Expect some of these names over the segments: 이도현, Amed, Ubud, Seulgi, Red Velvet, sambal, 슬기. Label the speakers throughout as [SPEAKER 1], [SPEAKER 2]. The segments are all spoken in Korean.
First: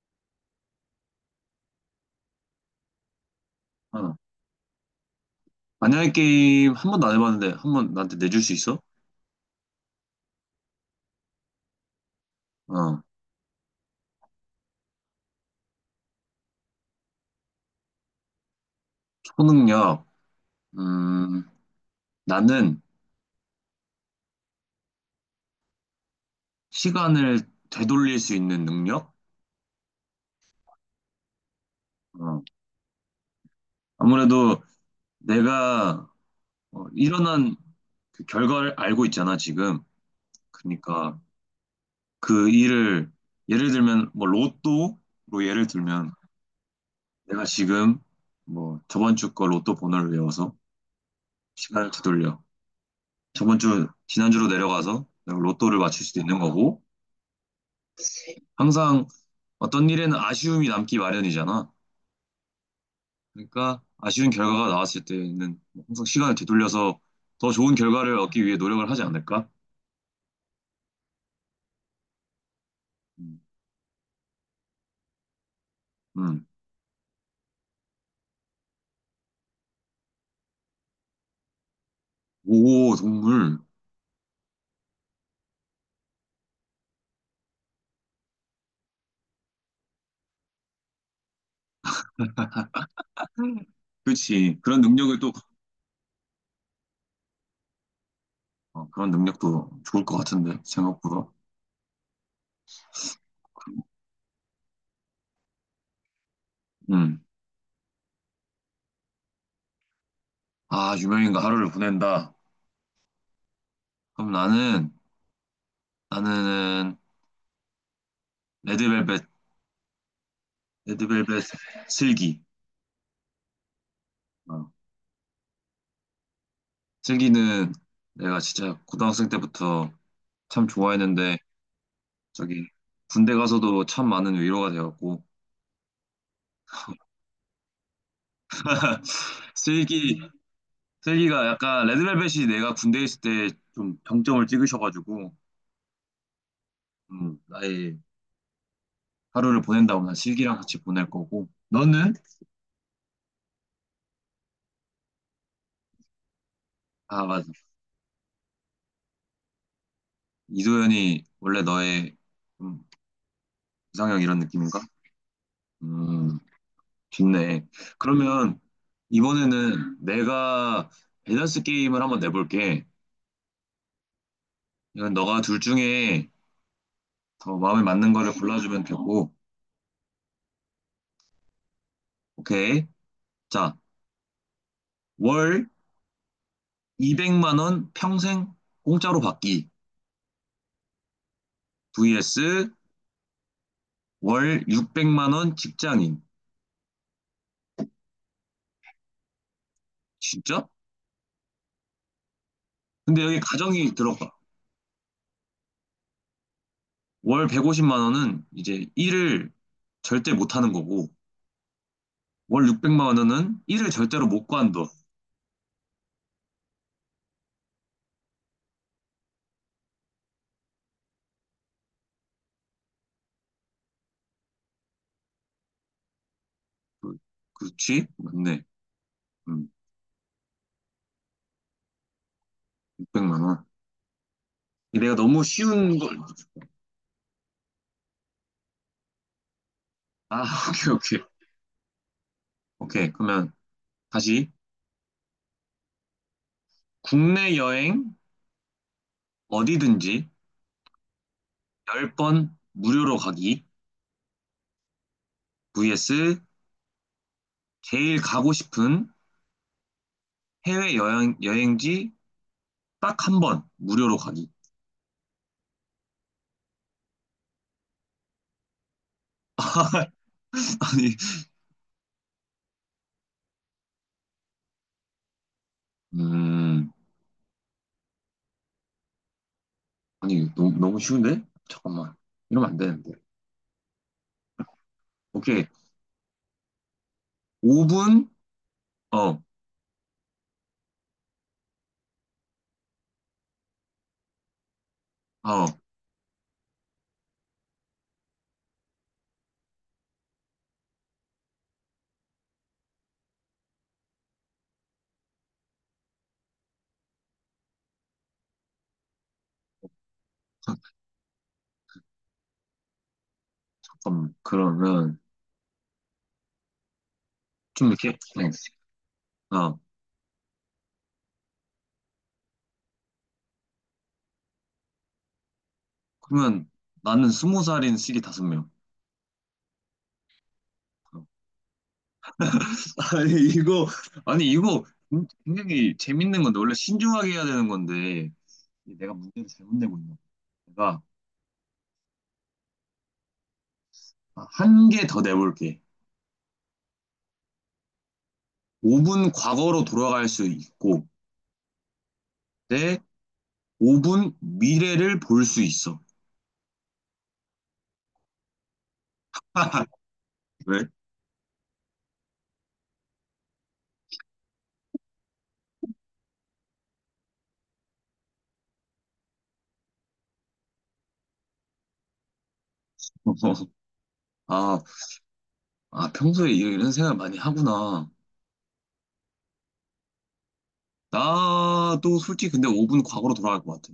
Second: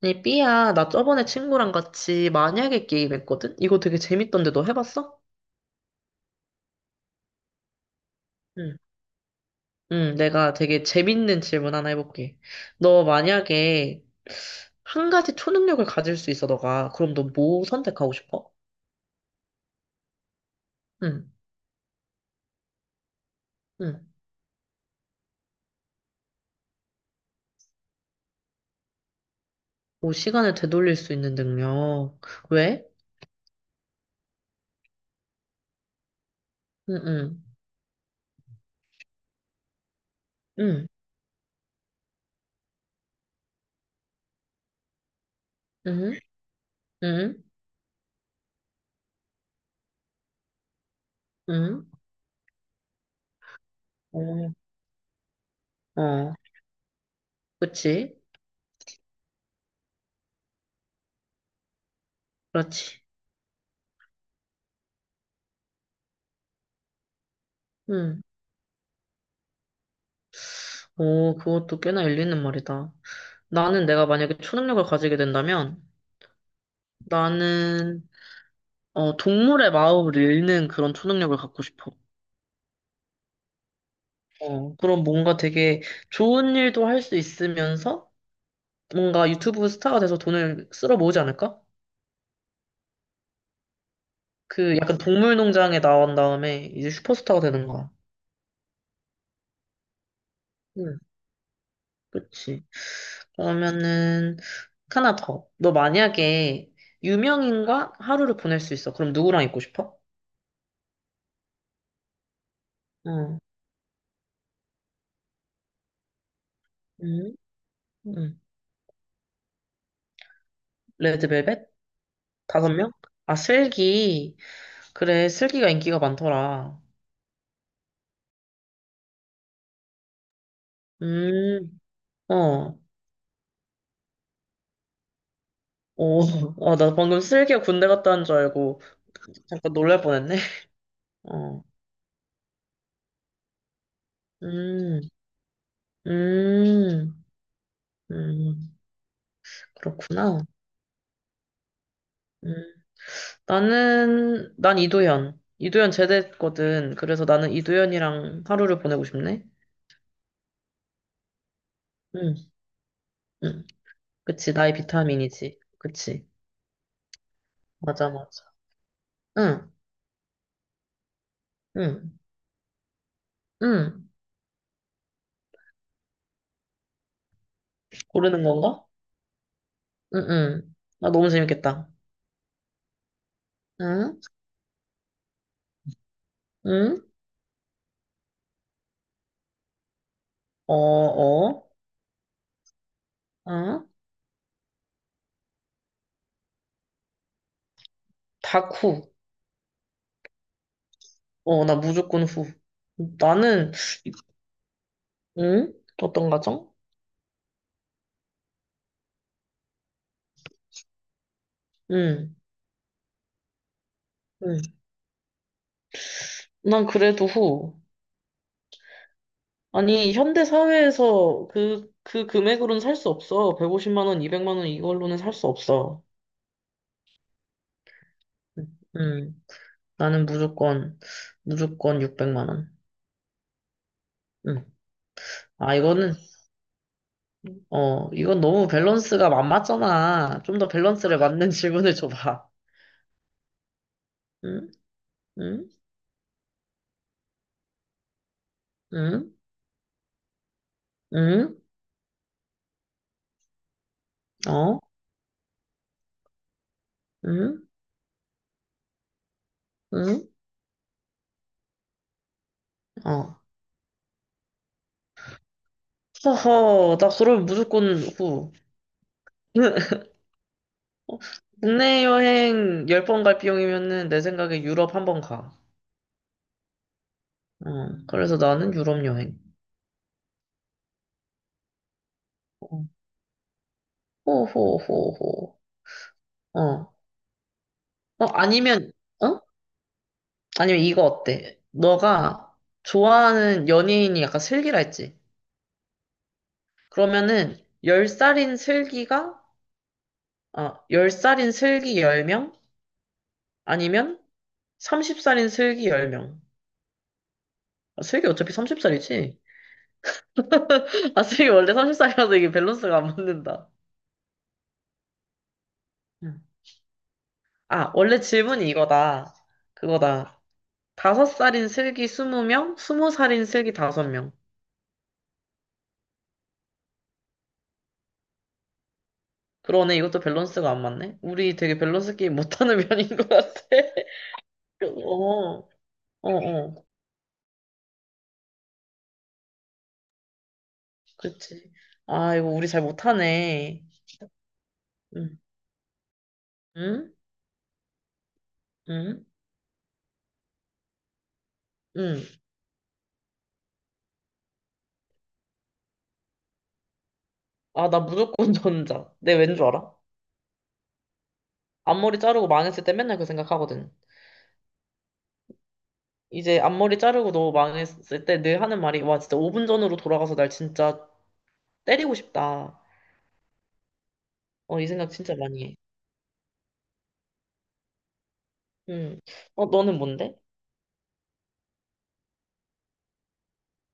[SPEAKER 1] 네, 삐야, 나 저번에 친구랑 같이 만약에 게임 했거든? 이거 되게
[SPEAKER 2] 어.
[SPEAKER 1] 재밌던데 너 해봤어?
[SPEAKER 2] 만약에 게임 한 번도 안 해봤는데 한 번 나한테 내줄 수
[SPEAKER 1] 응.
[SPEAKER 2] 있어?
[SPEAKER 1] 응, 내가 되게 재밌는 질문 하나 해볼게.
[SPEAKER 2] 어.
[SPEAKER 1] 너 만약에 한 가지 초능력을 가질 수 있어, 너가. 그럼 너 뭐 선택하고 싶어?
[SPEAKER 2] 초능력.
[SPEAKER 1] 응,
[SPEAKER 2] 음, 나는
[SPEAKER 1] 응.
[SPEAKER 2] 시간을 되돌릴 수 있는 능력?
[SPEAKER 1] 뭐 시간을 되돌릴 수 있는 능력.
[SPEAKER 2] 어.
[SPEAKER 1] 왜?
[SPEAKER 2] 아무래도 내가
[SPEAKER 1] 응, 응,
[SPEAKER 2] 일어난 그 결과를 알고 있잖아, 지금.
[SPEAKER 1] 응,
[SPEAKER 2] 그러니까 그 일을, 예를 들면 뭐 로또로, 예를 들면
[SPEAKER 1] 응, 응,
[SPEAKER 2] 내가 지금 뭐 저번 주 거 로또 번호를 외워서
[SPEAKER 1] 응.
[SPEAKER 2] 시간을 되돌려. 저번 주, 지난주로
[SPEAKER 1] 응.
[SPEAKER 2] 내려가서 내가 로또를
[SPEAKER 1] 어,
[SPEAKER 2] 맞출 수도
[SPEAKER 1] 어,
[SPEAKER 2] 있는 거고.
[SPEAKER 1] 그치?
[SPEAKER 2] 항상 어떤 일에는 아쉬움이 남기 마련이잖아.
[SPEAKER 1] 그렇지.
[SPEAKER 2] 그러니까 아쉬운 결과가 나왔을 때는 항상 시간을 되돌려서 더 좋은 결과를
[SPEAKER 1] 응.
[SPEAKER 2] 얻기 위해 노력을 하지 않을까?
[SPEAKER 1] 오, 그것도 꽤나 일리는 말이다.
[SPEAKER 2] 음.
[SPEAKER 1] 나는 내가 만약에 초능력을 가지게 된다면
[SPEAKER 2] 음.
[SPEAKER 1] 나는 동물의 마음을 읽는 그런 초능력을 갖고 싶어.
[SPEAKER 2] 오, 동물.
[SPEAKER 1] 어, 그럼 뭔가 되게 좋은 일도 할 수 있으면서 뭔가 유튜브 스타가 돼서 돈을 쓸어 모으지 않을까?
[SPEAKER 2] 그렇지.
[SPEAKER 1] 그
[SPEAKER 2] 그런
[SPEAKER 1] 약간
[SPEAKER 2] 능력을 또.
[SPEAKER 1] 동물농장에 나온 다음에 이제 슈퍼스타가 되는 거야.
[SPEAKER 2] 그런 능력도 좋을 것 같은데,
[SPEAKER 1] 응,
[SPEAKER 2] 생각보다.
[SPEAKER 1] 그치. 그러면은 하나 더. 너 만약에
[SPEAKER 2] 음.
[SPEAKER 1] 유명인과 하루를 보낼 수 있어. 그럼 누구랑 있고 싶어?
[SPEAKER 2] 아, 유명인과 하루를 보낸다.
[SPEAKER 1] 응,
[SPEAKER 2] 그럼 나는
[SPEAKER 1] 응, 응.
[SPEAKER 2] 레드벨벳 레드벨벳
[SPEAKER 1] 레드벨벳?
[SPEAKER 2] 슬기.
[SPEAKER 1] 다섯 명? 아, 슬기.
[SPEAKER 2] 어.
[SPEAKER 1] 그래, 슬기가 인기가 많더라.
[SPEAKER 2] 슬기는 내가 진짜 고등학생 때부터 참 좋아했는데,
[SPEAKER 1] 음,
[SPEAKER 2] 저기
[SPEAKER 1] 어.
[SPEAKER 2] 군대 가서도 참 많은 위로가 되었고.
[SPEAKER 1] 오, 어, 나 방금 슬기가 군대 갔다 온 줄 알고 잠깐 놀랄
[SPEAKER 2] 슬기
[SPEAKER 1] 뻔했네.
[SPEAKER 2] 슬기가
[SPEAKER 1] 어,
[SPEAKER 2] 약간, 레드벨벳이 내가 군대에 있을 때 좀 정점을
[SPEAKER 1] 음,
[SPEAKER 2] 찍으셔가지고,
[SPEAKER 1] 음,
[SPEAKER 2] 나의
[SPEAKER 1] 음,
[SPEAKER 2] 하루를 보낸다면 난
[SPEAKER 1] 그렇구나.
[SPEAKER 2] 슬기랑 같이 보낼 거고, 너는?
[SPEAKER 1] 음, 난 이도현. 이도현 제대했거든.
[SPEAKER 2] 아,
[SPEAKER 1] 그래서 나는
[SPEAKER 2] 맞아.
[SPEAKER 1] 이도현이랑 하루를 보내고 싶네.
[SPEAKER 2] 이도현이 원래 너의
[SPEAKER 1] 응,
[SPEAKER 2] 좀
[SPEAKER 1] 응.
[SPEAKER 2] 이상형 이런
[SPEAKER 1] 그치, 나의
[SPEAKER 2] 느낌인가?
[SPEAKER 1] 비타민이지. 그치.
[SPEAKER 2] 음. 좋네.
[SPEAKER 1] 맞아, 맞아.
[SPEAKER 2] 그러면
[SPEAKER 1] 응,
[SPEAKER 2] 이번에는 내가 밸런스 게임을
[SPEAKER 1] 응,
[SPEAKER 2] 한번 내볼게.
[SPEAKER 1] 응.
[SPEAKER 2] 이건 너가 둘 중에 더 마음에 맞는 거를
[SPEAKER 1] 고르는
[SPEAKER 2] 골라주면
[SPEAKER 1] 건가?
[SPEAKER 2] 되고.
[SPEAKER 1] 응, 응. 아, 너무 재밌겠다.
[SPEAKER 2] 오케이. 자.
[SPEAKER 1] 응?
[SPEAKER 2] 월
[SPEAKER 1] 응?
[SPEAKER 2] 200만 원 평생 공짜로 받기
[SPEAKER 1] 어, 어,
[SPEAKER 2] vs
[SPEAKER 1] 응?
[SPEAKER 2] 월 600만 원 직장인.
[SPEAKER 1] 다쿠.
[SPEAKER 2] 진짜?
[SPEAKER 1] 어, 나 무조건 후.
[SPEAKER 2] 근데 여기
[SPEAKER 1] 나는,
[SPEAKER 2] 가정이 들어가.
[SPEAKER 1] 응? 어떤 가정?
[SPEAKER 2] 월 150만 원은 이제 일을 절대 못 하는 거고,
[SPEAKER 1] 응,
[SPEAKER 2] 월 600만 원은 일을 절대로 못
[SPEAKER 1] 응.
[SPEAKER 2] 관둬.
[SPEAKER 1] 난 그래도 후. 아니, 현대 사회에서 그 금액으로는 살 수 없어. 150만 원, 200만 원 이걸로는 살 수 없어.
[SPEAKER 2] 그- 그렇지? 맞네.
[SPEAKER 1] 응, 응.
[SPEAKER 2] 음,
[SPEAKER 1] 나는 무조건 600만 원.
[SPEAKER 2] 600만 원.
[SPEAKER 1] 응.
[SPEAKER 2] 내가 너무
[SPEAKER 1] 아,
[SPEAKER 2] 쉬운
[SPEAKER 1] 이거는,
[SPEAKER 2] 걸.
[SPEAKER 1] 어, 이건 너무 밸런스가 안 맞잖아.
[SPEAKER 2] 아,
[SPEAKER 1] 좀 더
[SPEAKER 2] 오케이,
[SPEAKER 1] 밸런스를
[SPEAKER 2] 오케이.
[SPEAKER 1] 맞는 질문을 줘봐.
[SPEAKER 2] 오케이. 그러면 다시,
[SPEAKER 1] 응? 응?
[SPEAKER 2] 국내 여행
[SPEAKER 1] 응?
[SPEAKER 2] 어디든지
[SPEAKER 1] 응?
[SPEAKER 2] 10번 무료로 가기
[SPEAKER 1] 어?
[SPEAKER 2] vs
[SPEAKER 1] 응?
[SPEAKER 2] 제일 가고 싶은
[SPEAKER 1] 응?
[SPEAKER 2] 해외 여행, 여행지 딱 한
[SPEAKER 1] 어.
[SPEAKER 2] 번 무료로 가기.
[SPEAKER 1] 허허, 나 그럼 무조건 후.
[SPEAKER 2] 아니,
[SPEAKER 1] 어, 국내 여행 열 번 갈 비용이면은 내 생각에 유럽 한 번 가.
[SPEAKER 2] 음,
[SPEAKER 1] 어, 그래서 나는 유럽 여행.
[SPEAKER 2] 아니, 너무, 너무 쉬운데? 잠깐만. 이러면 안
[SPEAKER 1] 어,
[SPEAKER 2] 되는데.
[SPEAKER 1] 호호호호.
[SPEAKER 2] 오케이.
[SPEAKER 1] 어. 어,
[SPEAKER 2] 5분?
[SPEAKER 1] 아니면, 어?
[SPEAKER 2] 어,
[SPEAKER 1] 아니면 이거 어때? 너가 좋아하는 연예인이 약간 슬기라 했지?
[SPEAKER 2] 어,
[SPEAKER 1] 그러면은 10살인 슬기가, 어, 10살인 슬기 10명? 아니면 30살인 슬기 10명. 아, 슬기 어차피 30살이지? 아, 슬기 원래 30살이라서 이게 밸런스가 안 맞는다.
[SPEAKER 2] 잠깐만. 그러면
[SPEAKER 1] 응.
[SPEAKER 2] 좀
[SPEAKER 1] 아,
[SPEAKER 2] 이렇게,
[SPEAKER 1] 원래
[SPEAKER 2] 네.
[SPEAKER 1] 질문이 이거다.
[SPEAKER 2] 어,
[SPEAKER 1] 그거다. 5살인 슬기 20명, 20살인 슬기 5명.
[SPEAKER 2] 그러면 나는 20살인 시기 다섯 명.
[SPEAKER 1] 그러네, 이것도 밸런스가 안 맞네.
[SPEAKER 2] 어.
[SPEAKER 1] 우리 되게 밸런스 게임 못하는 면인 것
[SPEAKER 2] 아니,
[SPEAKER 1] 같아.
[SPEAKER 2] 이거, 아니, 이거
[SPEAKER 1] 어,
[SPEAKER 2] 굉장히
[SPEAKER 1] 어,
[SPEAKER 2] 재밌는 건데, 원래
[SPEAKER 1] 어.
[SPEAKER 2] 신중하게 해야 되는 건데, 내가 문제를 잘못 내고 있나? 내가
[SPEAKER 1] 그치. 아, 이거 우리 잘 못하네.
[SPEAKER 2] 한 개 더
[SPEAKER 1] 응,
[SPEAKER 2] 내볼게.
[SPEAKER 1] 응, 응,
[SPEAKER 2] 5분 과거로 돌아갈 수 있고,
[SPEAKER 1] 응.
[SPEAKER 2] 내 5분 미래를 볼 수 있어.
[SPEAKER 1] 아, 나 무조건 전자. 내 왠 줄 알아?
[SPEAKER 2] 왜?
[SPEAKER 1] 앞머리 자르고 망했을 때 맨날 그 생각하거든. 이제 앞머리 자르고 너무 망했을 때 늘 하는 말이 와 진짜 5분 전으로 돌아가서 날 진짜 때리고 싶다.
[SPEAKER 2] 아,
[SPEAKER 1] 어, 이 생각 진짜 많이 해.
[SPEAKER 2] 아, 평소에 이- 런 생각 많이 하구나.
[SPEAKER 1] 음. 어, 너는 뭔데?
[SPEAKER 2] 나도 솔직히 근데 5분 과거로 돌아갈 것 같아.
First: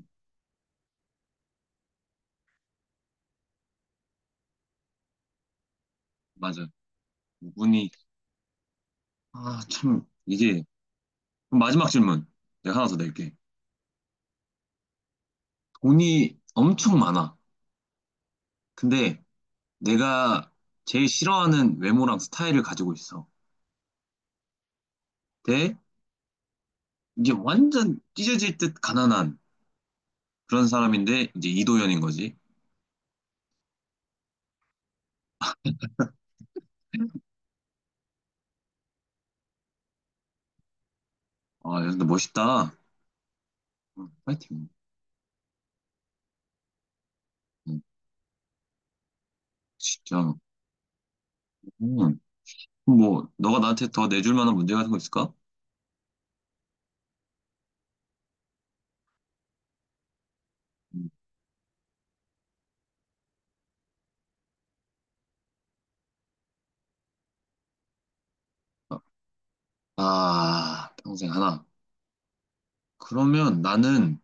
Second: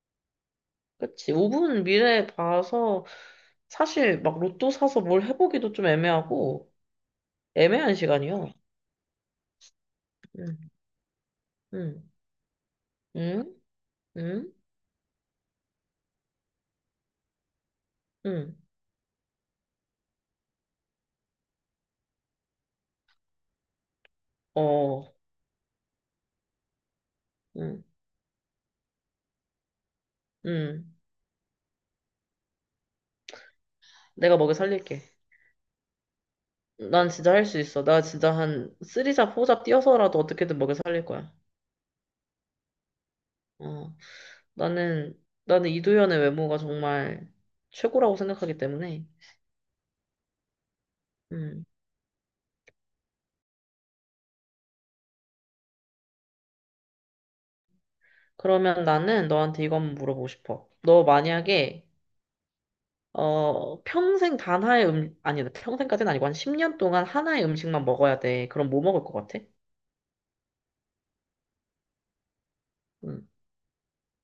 [SPEAKER 1] 그치. 5분 미래 봐서 사실 막 로또 사서 뭘 해보기도 좀
[SPEAKER 2] 맞아.
[SPEAKER 1] 애매하고
[SPEAKER 2] 5분이,
[SPEAKER 1] 애매한 시간이요.
[SPEAKER 2] 아, 참, 이게.
[SPEAKER 1] 음.
[SPEAKER 2] 그럼 마지막
[SPEAKER 1] 음.
[SPEAKER 2] 질문. 내가 하나 더 낼게.
[SPEAKER 1] 음. 음.
[SPEAKER 2] 돈이 엄청 많아.
[SPEAKER 1] 음.
[SPEAKER 2] 근데 내가 제일 싫어하는 외모랑 스타일을 가지고 있어.
[SPEAKER 1] 어.
[SPEAKER 2] 대. 이제
[SPEAKER 1] 음.
[SPEAKER 2] 완전 찢어질 듯 가난한 그런
[SPEAKER 1] 음.
[SPEAKER 2] 사람인데, 이제 이도현인 거지.
[SPEAKER 1] 내가 먹여 살릴게. 난 진짜 할 수 있어. 나 진짜 한 쓰리잡 포잡 뛰어서라도 어떻게든 먹여 살릴 거야.
[SPEAKER 2] 아, 야, 근데 멋있다.
[SPEAKER 1] 어.
[SPEAKER 2] 응, 파이팅.
[SPEAKER 1] 나는, 나는 이도현의 외모가 정말
[SPEAKER 2] 응,
[SPEAKER 1] 최고라고 생각하기 때문에.
[SPEAKER 2] 진짜.
[SPEAKER 1] 음.
[SPEAKER 2] 음, 뭐, 너가 나한테 더 내줄 만한 문제 같은 거 있을까?
[SPEAKER 1] 그러면 나는 너한테 이거 한번 물어보고 싶어. 너
[SPEAKER 2] 음,
[SPEAKER 1] 만약에, 어, 평생 단 하나의 아니, 평생까지는 아니고 한 10년 동안 하나의 음식만 먹어야 돼. 그럼 뭐
[SPEAKER 2] 아,
[SPEAKER 1] 먹을 것 같아?
[SPEAKER 2] 아, 평생 하나.
[SPEAKER 1] 음.
[SPEAKER 2] 그러면 나는,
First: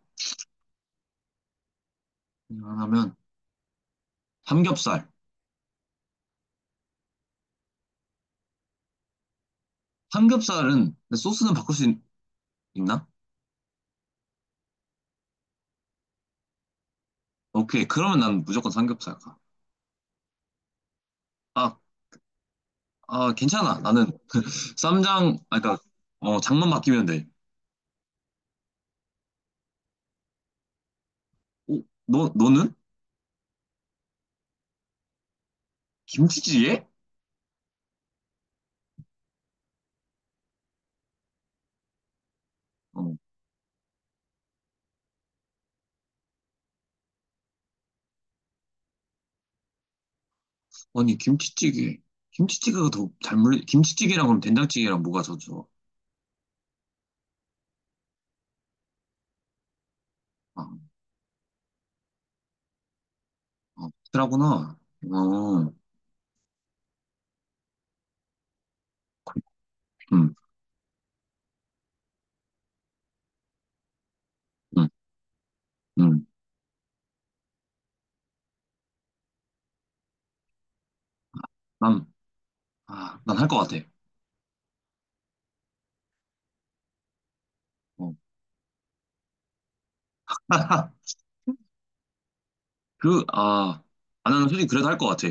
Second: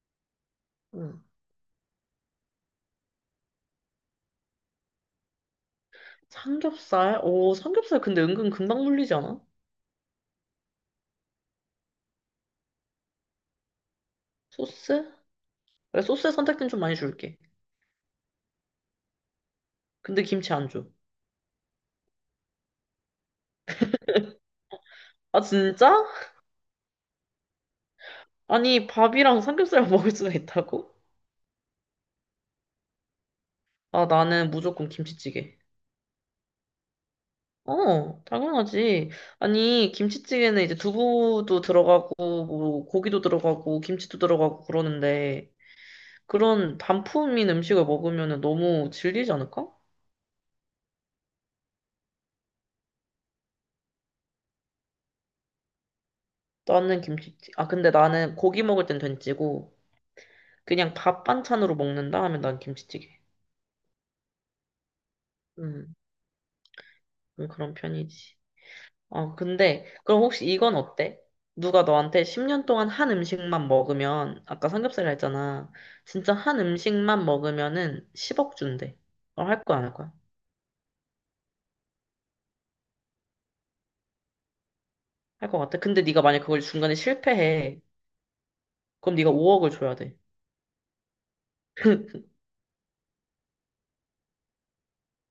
[SPEAKER 1] 음.
[SPEAKER 2] 그냥 하나면, 삼겹살.
[SPEAKER 1] 삼겹살? 오, 삼겹살 근데 은근 금방 물리지 않아?
[SPEAKER 2] 삼겹살은, 근데 소스는 바꿀 수 있, 나.
[SPEAKER 1] 소스? 그래, 소스의 선택지는 좀 많이 줄게.
[SPEAKER 2] 오케이. 그러면 난 무조건 삼겹살 가.
[SPEAKER 1] 근데 김치 안 줘.
[SPEAKER 2] 아, 아, 괜찮아. 나는 쌈장,
[SPEAKER 1] 아,
[SPEAKER 2] 아, 그니까,
[SPEAKER 1] 진짜?
[SPEAKER 2] 장만 바뀌면 돼.
[SPEAKER 1] 아니, 밥이랑 삼겹살 먹을 수가 있다고?
[SPEAKER 2] 오, 너는?
[SPEAKER 1] 아, 나는 무조건 김치찌개.
[SPEAKER 2] 김치찌개?
[SPEAKER 1] 어, 당연하지. 아니, 김치찌개는 이제 두부도 들어가고, 뭐,
[SPEAKER 2] 어,
[SPEAKER 1] 고기도 들어가고, 김치도 들어가고 그러는데, 그런 단품인 음식을 먹으면 너무 질리지 않을까?
[SPEAKER 2] 아니, 김치찌개. 김치찌개가 더 잘 물리, 김치찌개랑 그럼 된장찌개랑 뭐가 더 좋아?
[SPEAKER 1] 나는 김치찌개. 아, 근데 나는 고기 먹을 땐 된찌고,
[SPEAKER 2] 아,
[SPEAKER 1] 그냥 밥 반찬으로 먹는다 하면 난 김치찌개.
[SPEAKER 2] 아, 싫어하구나. 어,
[SPEAKER 1] 음, 그런 편이지. 어, 근데, 그럼
[SPEAKER 2] 음,
[SPEAKER 1] 혹시 이건 어때? 누가 너한테 10년 동안 한 음식만 먹으면, 아까
[SPEAKER 2] 음,
[SPEAKER 1] 삼겹살 했잖아.
[SPEAKER 2] 음.
[SPEAKER 1] 진짜 한 음식만 먹으면은 10억 준대. 그럼 할 거야, 안 할 거야?
[SPEAKER 2] 난, 난 할 것 같아.
[SPEAKER 1] 할 거 같아. 근데 네가 만약 그걸 중간에 실패해.
[SPEAKER 2] 어.
[SPEAKER 1] 그럼 네가 5억을 줘야 돼.
[SPEAKER 2] 그, 아, 나는 솔직히 그래도 할 것 같아.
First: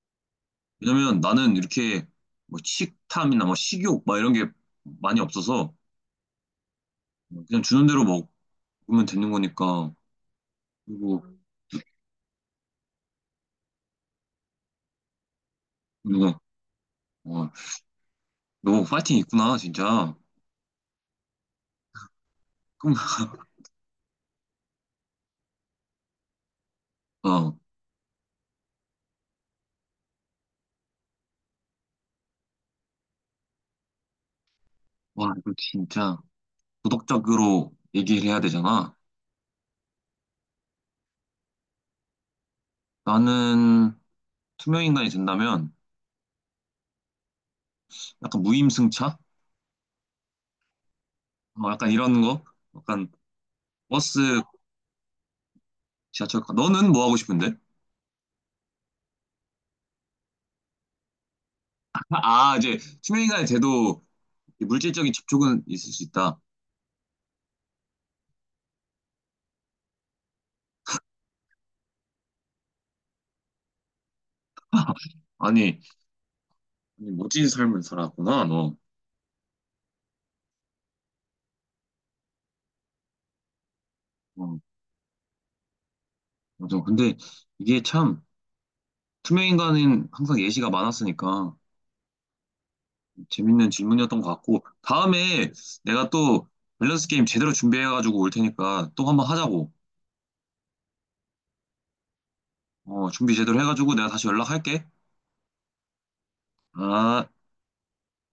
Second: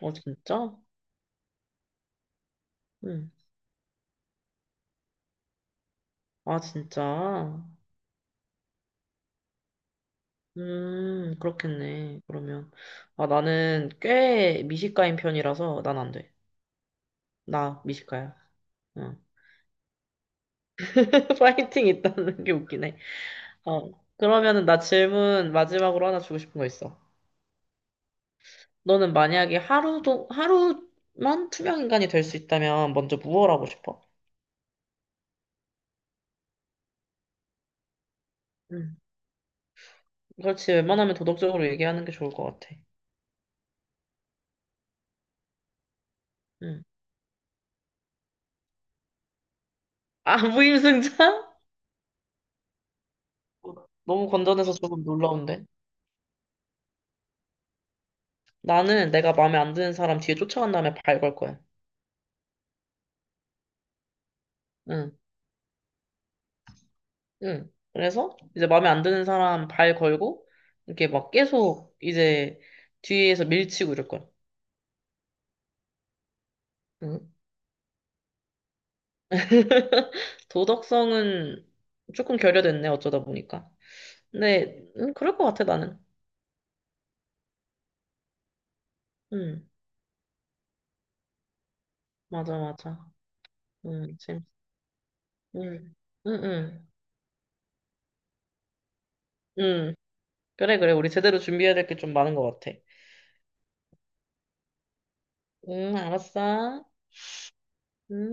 [SPEAKER 1] 어, 진짜?
[SPEAKER 2] 왜냐면 나는 이렇게 뭐
[SPEAKER 1] 응.
[SPEAKER 2] 식탐이나 뭐 식욕 막 이런 게 많이 없어서,
[SPEAKER 1] 아,
[SPEAKER 2] 그냥
[SPEAKER 1] 진짜?
[SPEAKER 2] 주는 대로 먹으면 되는 거니까. 그리고,
[SPEAKER 1] 그렇겠네. 그러면. 아, 나는 꽤 미식가인 편이라서 난 안 돼.
[SPEAKER 2] 누가, 어,
[SPEAKER 1] 나 미식가야.
[SPEAKER 2] 너 파이팅
[SPEAKER 1] 응.
[SPEAKER 2] 있구나, 진짜.
[SPEAKER 1] 파이팅 있다는 게
[SPEAKER 2] 그럼,
[SPEAKER 1] 웃기네. 어. 그러면은 나 질문 마지막으로 하나 주고 싶은 거 있어.
[SPEAKER 2] 어,
[SPEAKER 1] 너는 만약에 하루도, 하루만 투명 인간이 될 수 있다면 먼저 무얼 하고 싶어?
[SPEAKER 2] 와, 이거 진짜 도덕적으로 얘기를 해야 되잖아.
[SPEAKER 1] 응. 그렇지. 웬만하면 도덕적으로 얘기하는 게 좋을 것 같아.
[SPEAKER 2] 나는 투명인간이 된다면
[SPEAKER 1] 응.
[SPEAKER 2] 약간 무임승차?
[SPEAKER 1] 아, 무임승차?
[SPEAKER 2] 뭐 약간 이런 거? 약간
[SPEAKER 1] 어,
[SPEAKER 2] 버스,
[SPEAKER 1] 너무 건전해서 조금 놀라운데.
[SPEAKER 2] 지하철, 너는 뭐 하고 싶은데?
[SPEAKER 1] 나는 내가 마음에 안 드는 사람 뒤에 쫓아간 다음에 발 걸 거야.
[SPEAKER 2] 아, 이제 투명인간이 돼도
[SPEAKER 1] 응.
[SPEAKER 2] 물질적인 접촉은 있을 수 있다.
[SPEAKER 1] 응. 그래서 이제 마음에 안 드는 사람 발 걸고 이렇게 막 계속 이제 뒤에서 밀치고 이럴 거야.
[SPEAKER 2] 아니, 아니,
[SPEAKER 1] 응.
[SPEAKER 2] 멋진 삶을 살았구나, 너.
[SPEAKER 1] 도덕성은 조금 결여됐네, 어쩌다 보니까.
[SPEAKER 2] 어,
[SPEAKER 1] 근데, 그럴 것 같아, 나는.
[SPEAKER 2] 맞아. 근데 이게 참,
[SPEAKER 1] 음,
[SPEAKER 2] 투명인간은 항상 예시가 많았으니까
[SPEAKER 1] 맞아, 맞아.
[SPEAKER 2] 재밌는 질문이었던 것
[SPEAKER 1] 재밌,
[SPEAKER 2] 같고, 다음에
[SPEAKER 1] 음,
[SPEAKER 2] 내가
[SPEAKER 1] 음,
[SPEAKER 2] 또
[SPEAKER 1] 음.
[SPEAKER 2] 밸런스 게임 제대로 준비해가지고 올 테니까 또 한번 하자고.
[SPEAKER 1] 음. 그래, 그래. 우리 제대로 준비해야 될 게 좀 많은 것 같아.
[SPEAKER 2] 어, 준비 제대로 해가지고 내가 다시 연락할게.
[SPEAKER 1] 알았어.
[SPEAKER 2] 아.
[SPEAKER 1] 음.